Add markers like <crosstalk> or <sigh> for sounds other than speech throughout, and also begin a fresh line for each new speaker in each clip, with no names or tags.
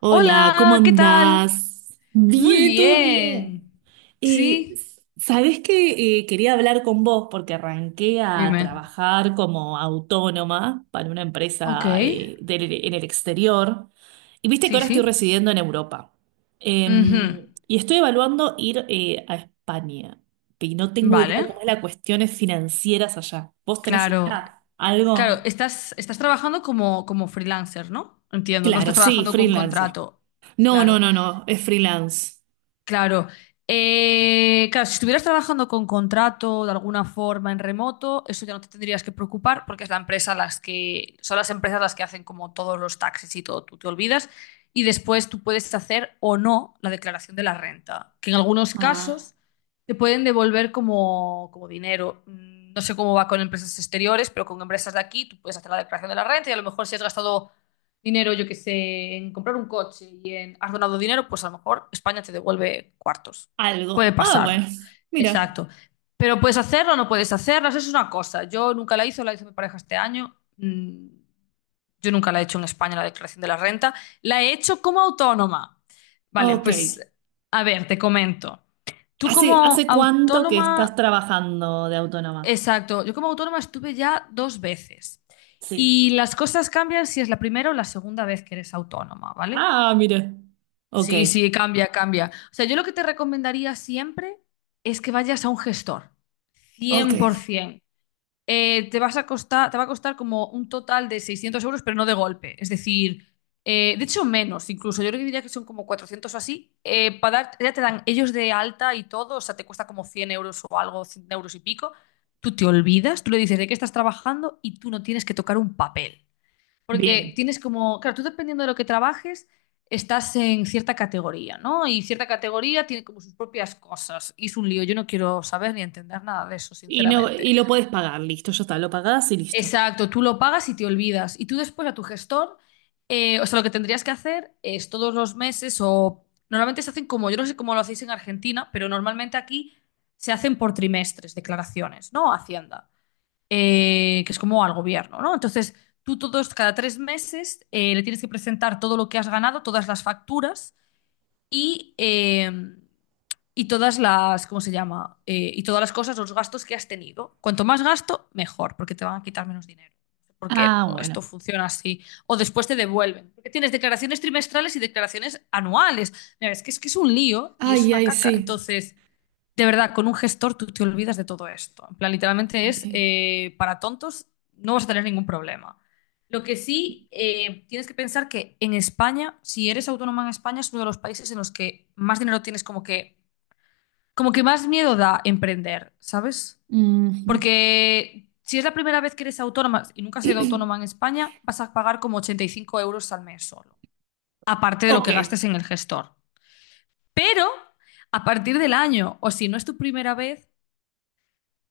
Hola, ¿cómo
Hola, ¿qué tal?
andás?
Muy
Bien, todo bien.
bien.
Eh,
Sí.
sabés que quería hablar con vos porque arranqué a
Dime.
trabajar como autónoma para una
Ok,
empresa en el exterior y viste que
sí,
ahora estoy
sí.
residiendo en Europa.
Ujú.
Y estoy evaluando ir a España y no tengo
Vale,
idea cómo es las cuestiones financieras allá. ¿Vos tenés
claro.
idea?
Claro,
¿Algo?
estás trabajando como freelancer, ¿no? Entiendo, no
Claro,
estás
sí,
trabajando con
freelancer.
contrato.
No, no,
Claro.
no, no, es freelance.
Claro. Claro, si estuvieras trabajando con contrato de alguna forma en remoto, eso ya no te tendrías que preocupar porque es la empresa las que, son las empresas las que hacen como todos los taxis y todo, tú te olvidas. Y después tú puedes hacer o no la declaración de la renta, que en algunos
Ah,
casos te pueden devolver como dinero. Mm, no sé cómo va con empresas exteriores, pero con empresas de aquí tú puedes hacer la declaración de la renta y a lo mejor si has gastado dinero, yo que sé, en comprar un coche y en has donado dinero, pues a lo mejor España te devuelve cuartos. Puede
algo. Ah, bueno,
pasar.
mira.
Exacto. Pero puedes hacerlo o no puedes hacerlo, eso es una cosa. Yo nunca la hice, la hizo mi pareja este año. Mm. Yo nunca la he hecho en España, la declaración de la renta. La he hecho como autónoma. Vale,
Ok.
pues a ver, te comento. Tú
¿Hace,
como
hace cuánto que estás
autónoma.
trabajando de autónoma?
Exacto. Yo como autónoma estuve ya dos veces.
Sí.
Y las cosas cambian si es la primera o la segunda vez que eres autónoma, ¿vale?
Ah, mira. Ok.
Sí, sí, cambia, cambia. O sea, yo lo que te recomendaría siempre es que vayas a un gestor,
Ok.
100%. Te vas a costar, te va a costar como un total de 600 euros, pero no de golpe. Es decir, de hecho menos incluso. Yo creo que diría que son como 400 o así. Para dar, ya te dan ellos de alta y todo, o sea, te cuesta como 100 euros o algo, 100 euros y pico. Tú te olvidas, tú le dices de qué estás trabajando y tú no tienes que tocar un papel. Porque
Bien.
tienes como, claro, tú dependiendo de lo que trabajes, estás en cierta categoría, ¿no? Y cierta categoría tiene como sus propias cosas. Y es un lío, yo no quiero saber ni entender nada de eso,
Y no, y
sinceramente.
lo podés pagar, listo, ya está, lo pagás y listo.
Exacto, tú lo pagas y te olvidas. Y tú después a tu gestor, o sea, lo que tendrías que hacer es todos los meses o normalmente se hacen como, yo no sé cómo lo hacéis en Argentina, pero normalmente aquí se hacen por trimestres declaraciones, ¿no? Hacienda, que es como al gobierno, ¿no? Entonces, tú todos, cada tres meses, le tienes que presentar todo lo que has ganado, todas las facturas y, eh, y todas las, ¿cómo se llama? Y todas las cosas, los gastos que has tenido. Cuanto más gasto, mejor, porque te van a quitar menos dinero. No sé ¿por qué?
Ah,
Pero esto
bueno.
funciona así. O después te devuelven. Porque tienes declaraciones trimestrales y declaraciones anuales. Mira, es que es un lío y es
Ay,
una
ay,
caca.
sí.
Entonces, de verdad, con un gestor tú te olvidas de todo esto. En plan, literalmente
Ok.
es para tontos, no vas a tener ningún problema. Lo que sí tienes que pensar que en España, si eres autónoma en España, es uno de los países en los que más dinero tienes, como que más miedo da emprender, ¿sabes?
Ujú.
Porque si es la primera vez que eres autónoma y nunca has sido autónoma en
<clears throat>
España, vas a pagar como 85 euros al mes solo, aparte de lo
Ok.
que gastes en el gestor. Pero a partir del año, o si no es tu primera vez,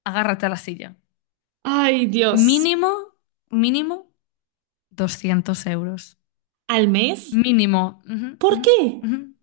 agárrate a la silla.
Ay, Dios.
Mínimo, mínimo 200 euros.
¿Al mes?
Mínimo. Ujú,
¿Por
ujú,
qué?
ujú.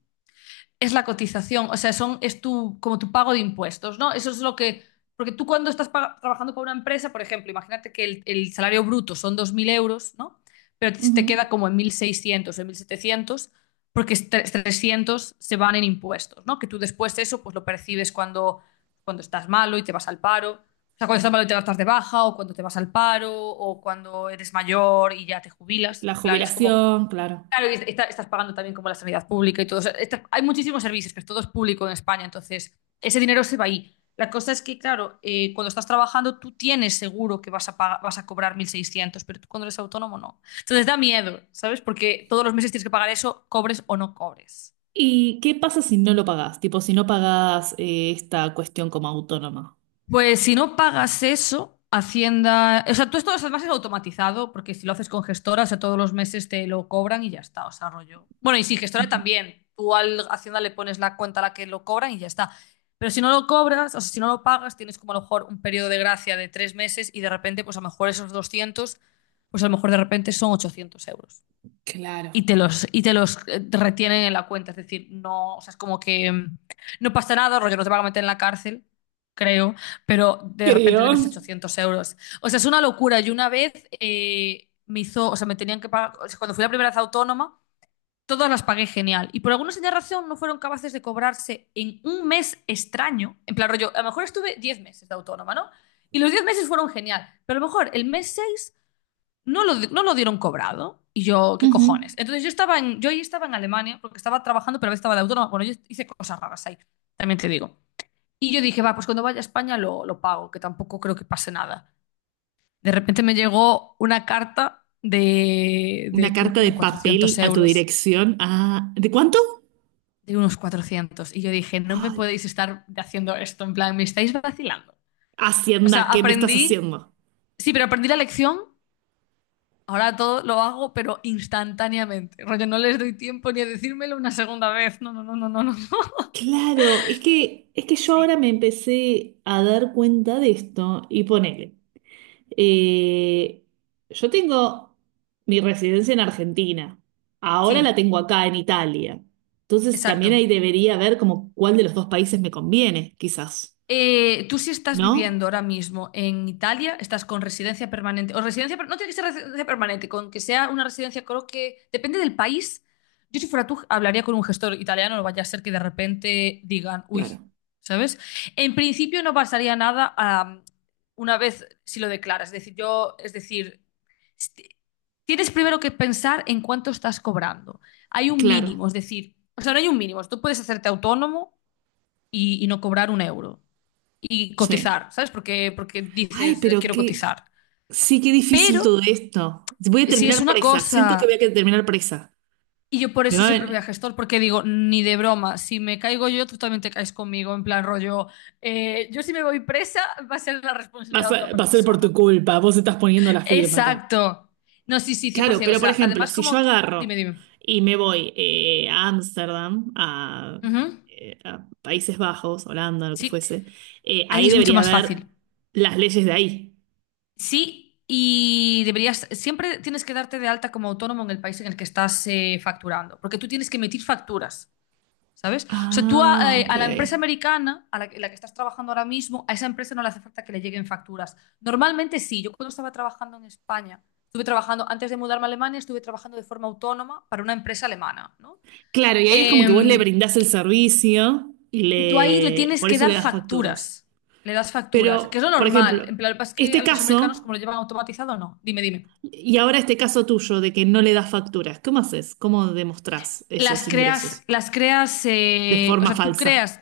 Es la cotización, o sea, son, es tu, como tu pago de impuestos, ¿no? Eso es lo que, porque tú cuando estás trabajando con una empresa, por ejemplo, imagínate que el salario bruto son 2.000 euros, ¿no? Pero te queda
Ujú.
como en 1.600 o en 1.700 porque 300 se van en impuestos, ¿no? Que tú después eso pues lo percibes cuando, cuando estás malo y te vas al paro. O sea, cuando estás malo y te vas de baja, o cuando te vas al paro, o cuando eres mayor y ya te jubilas.
La
En plan, es como.
jubilación, claro.
Claro, y estás pagando también como la sanidad pública y todo. O sea, hay muchísimos servicios, que es todo es público en España, entonces ese dinero se va ahí. La cosa es que, claro, cuando estás trabajando tú tienes seguro que vas a, vas a cobrar 1.600, pero tú cuando eres autónomo no. Entonces da miedo, ¿sabes? Porque todos los meses tienes que pagar eso, cobres o no cobres.
¿Y qué pasa si no lo pagás? Tipo, si no pagás esta cuestión como autónoma.
Pues si no pagas eso, Hacienda. O sea, tú esto además es automatizado, porque si lo haces con gestora, o sea, todos los meses te lo cobran y ya está, o sea, rollo. Bueno, y si gestora
Ujú.
también. Tú al Hacienda le pones la cuenta a la que lo cobran y ya está. Pero si no lo cobras, o sea, si no lo pagas, tienes como a lo mejor un periodo de gracia de 3 meses y de repente, pues a lo mejor esos 200, pues a lo mejor de repente son 800 euros
Claro.
y te los retienen en la cuenta. Es decir, no, o sea, es como que mm, no pasa nada, rollo, no te van a meter en la cárcel, creo, pero de repente
Creo.
debes 800 euros. O sea, es una locura. Y una vez me hizo, o sea, me tenían que pagar, o sea, cuando fui la primera vez autónoma, todas las pagué genial. Y por alguna señal razón no fueron capaces de cobrarse en un mes extraño. En plan, rollo, a lo mejor estuve 10 meses de autónoma, ¿no? Y los 10 meses fueron genial, pero a lo mejor el mes 6 no lo dieron cobrado. Y yo, ¿qué cojones?
Ujú.
Entonces yo ahí estaba en Alemania porque estaba trabajando, pero a veces estaba de autónoma. Bueno, yo hice cosas raras ahí, también te digo. Y yo dije, va, pues cuando vaya a España lo pago, que tampoco creo que pase nada. De repente me llegó una carta
Una
de creo que
carta
eran
de papel
400
a tu
euros,
dirección. Ah, ¿de cuánto?
de unos 400. Y yo dije, no me
Ay,
podéis estar haciendo esto, en plan, me estáis vacilando. O sea,
Hacienda, ¿qué me estás
aprendí,
haciendo?
sí, pero aprendí la lección. Ahora todo lo hago, pero instantáneamente. Rollo, no les doy tiempo ni a decírmelo una segunda vez. No, no, no, no, no, no. <laughs> No.
Claro, es que yo ahora
Sí,
me empecé a dar cuenta de esto y ponele. Eh, yo tengo mi residencia en Argentina. Ahora la
sí,
tengo acá en Italia. Entonces también
exacto.
ahí debería ver como cuál de los dos países me conviene, quizás.
Tú si estás
¿No?
viviendo ahora mismo en Italia, estás con residencia permanente, o residencia, no tiene que ser residencia permanente, con que sea una residencia, creo que depende del país. Yo si fuera tú hablaría con un gestor italiano, no vaya a ser que de repente digan,
Claro,
uy, ¿sabes? En principio no pasaría nada una vez si lo declaras, es decir, yo, es decir, st- tienes primero que pensar en cuánto estás cobrando. Hay un
claro,
mínimo, es decir, o sea, no hay un mínimo, tú puedes hacerte autónomo y no cobrar un euro y
sí.
cotizar, ¿sabes? Porque, porque
Ay,
dices,
pero
quiero
qué,
cotizar.
sí, qué difícil
Pero
todo esto. Voy a
si es
terminar
una
presa, siento que voy a
cosa,
terminar presa.
y yo por
Me
eso
va a,
siempre voy a
ven-
gestor, porque digo, ni de broma, si me caigo yo, tú también te caes conmigo, en plan rollo, yo si me voy presa, va a ser la responsabilidad
vas
de
a- Ser, va
otra
a ser por tu
persona.
culpa. Vos estás poniendo la firma acá.
Exacto. No, sí, sí,
Claro,
100%. O
pero por
sea,
ejemplo,
además
si yo
como... Dime,
agarro
dime.
y me voy a Ámsterdam,
Ujú.
a Países Bajos, Holanda, lo que
Sí,
fuese,
ahí
ahí
es mucho
debería
más
haber
fácil.
las leyes de ahí.
Sí, y deberías, siempre tienes que darte de alta como autónomo en el país en el que estás facturando, porque tú tienes que emitir facturas. ¿Sabes? O sea,
Ah, ok.
a la empresa americana, a la que estás trabajando ahora mismo, a esa empresa no le hace falta que le lleguen facturas. Normalmente sí. Yo cuando estaba trabajando en España, estuve trabajando, antes de mudarme a Alemania, estuve trabajando de forma autónoma para una empresa alemana, ¿no?
Claro, y ahí es como que vos le
Eh,
brindás el servicio y
y tú ahí le
le,
tienes
por
que
eso le
dar
das facturas.
facturas. Le das facturas, que es
Pero,
lo
por
normal.
ejemplo,
En plan, lo que pasa es que
este
a los americanos,
caso,
como lo llevan automatizado, no. Dime, dime.
y ahora este caso tuyo de que no le das facturas, ¿cómo haces? ¿Cómo demostrás esos ingresos?
Las creas,
De
o
forma
sea,
falsa.
creas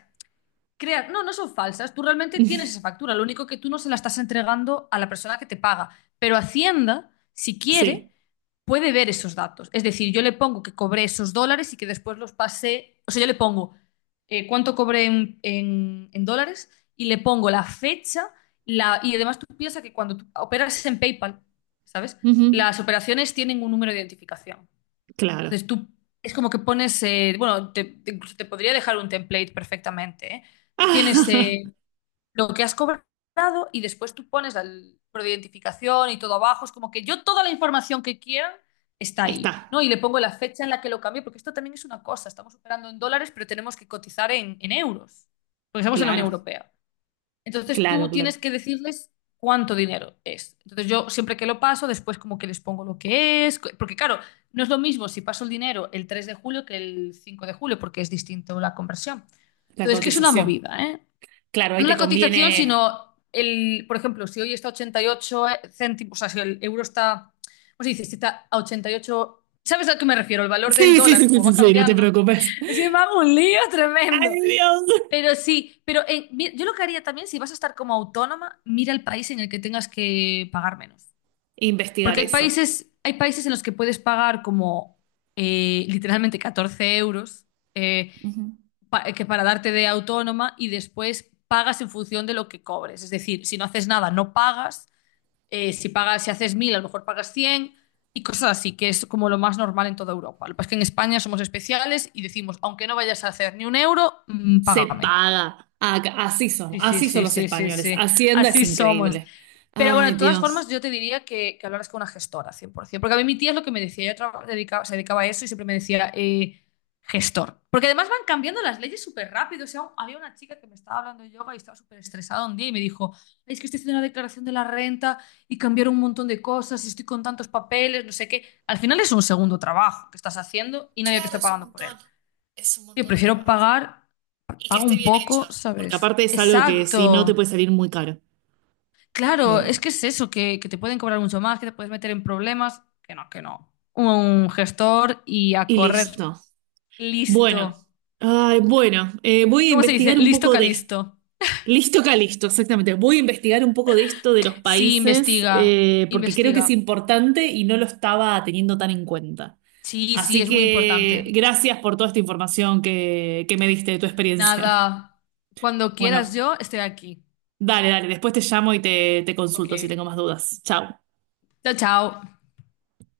crear, no, no son falsas, tú realmente tienes esa factura, lo único que tú no se la estás entregando a la persona que te paga, pero Hacienda, si quiere,
Sí.
puede ver esos datos. Es decir, yo le pongo que cobré esos dólares y que después los pasé, o sea, yo le pongo cuánto cobré en dólares y le pongo la fecha y además tú piensas que cuando tú operas en PayPal, ¿sabes?
Ujú.
Las operaciones tienen un número de identificación.
Claro.
Entonces tú es como que pones, bueno, incluso te podría dejar un template perfectamente, ¿eh? Tú tienes
<laughs>
lo que has cobrado y después tú pones el número de identificación y todo abajo. Es como que yo toda la información que quieran está ahí,
Está,
¿no? Y le pongo la fecha en la que lo cambié, porque esto también es una cosa. Estamos operando en dólares, pero tenemos que cotizar en euros, porque estamos en la Unión
claro,
Europea. Entonces
claro,
tú
claro.
tienes que decirles cuánto dinero es. Entonces yo siempre que lo paso, después como que les pongo lo que es, porque claro, no es lo mismo si paso el dinero el 3 de julio que el 5 de julio, porque es distinto la conversión.
La
Entonces, que es una
cotización.
movida, ¿eh?
Claro, ahí
No
te
la cotización,
conviene.
sino el, por ejemplo, si hoy está a 88 céntimos, o sea, si el euro está, ¿cómo se dice? ¿Si está a 88? ¿Sabes a qué me refiero? El valor del
Sí, sí, sí,
dólar,
sí,
como
sí,
va
sí, no te
cambiando.
preocupes.
Es que me hago un lío tremendo.
Ay, Dios.
Pero sí, pero yo lo que haría también, si vas a estar como autónoma, mira el país en el que tengas que pagar menos.
Investigar
Porque
eso.
hay países en los que puedes pagar como literalmente 14 euros eh,
Ujú.
que para darte de autónoma y después pagas en función de lo que cobres. Es decir, si no haces nada, no pagas. Si pagas, si haces 1000 a lo mejor pagas 100 y cosas así, que es como lo más normal en toda Europa. Lo que pasa es que en España somos especiales y decimos, aunque no vayas a hacer ni un euro, mm,
Se
págame.
paga.
Sí, sí,
Así son
sí,
los
sí, sí,
españoles.
sí.
Hacienda es
Así somos.
increíble.
Pero bueno,
Ay,
de todas
Dios.
formas, yo te diría que hablaras con una gestora, 100%. Porque a mí mi tía es lo que me decía. Ella se dedicaba a eso y siempre me decía gestor. Porque además van cambiando las leyes súper rápido. O sea, había una chica que me estaba hablando de yoga y estaba súper estresada un día y me dijo, "Ay, es que estoy haciendo una declaración de la renta y cambiaron un montón de cosas y estoy con tantos papeles, no sé qué. Al final es un segundo trabajo que estás haciendo y nadie te
Claro,
está
es un
pagando por él."
montón. Es un
Yo
montón de
prefiero
trabajo.
pagar,
Y que
pago
esté
un
bien hecho.
poco,
Porque
¿sabes?
aparte es algo que si no te
Exacto.
puede salir muy caro.
Claro, es
Eh,
que es eso, que te pueden cobrar mucho más, que te puedes meter en problemas, que no, que no. Un gestor y a
y
correr.
listo. Bueno,
Listo.
ay, bueno, voy a
¿Cómo se dice?
investigar un
Listo,
poco de esto.
calisto.
Listo, Calisto, exactamente. Voy a investigar un poco de esto de los
Sí,
países,
investiga,
porque creo que es
investiga.
importante y no lo estaba teniendo tan en cuenta.
Sí, sí,
Así
es muy
que
importante.
gracias por toda esta información que me diste de tu experiencia. <laughs>
Nada, cuando quieras
Bueno,
yo estoy aquí.
dale, dale, después te llamo y te
Ok.
consulto si tengo más dudas. Chao.
Chao, chao.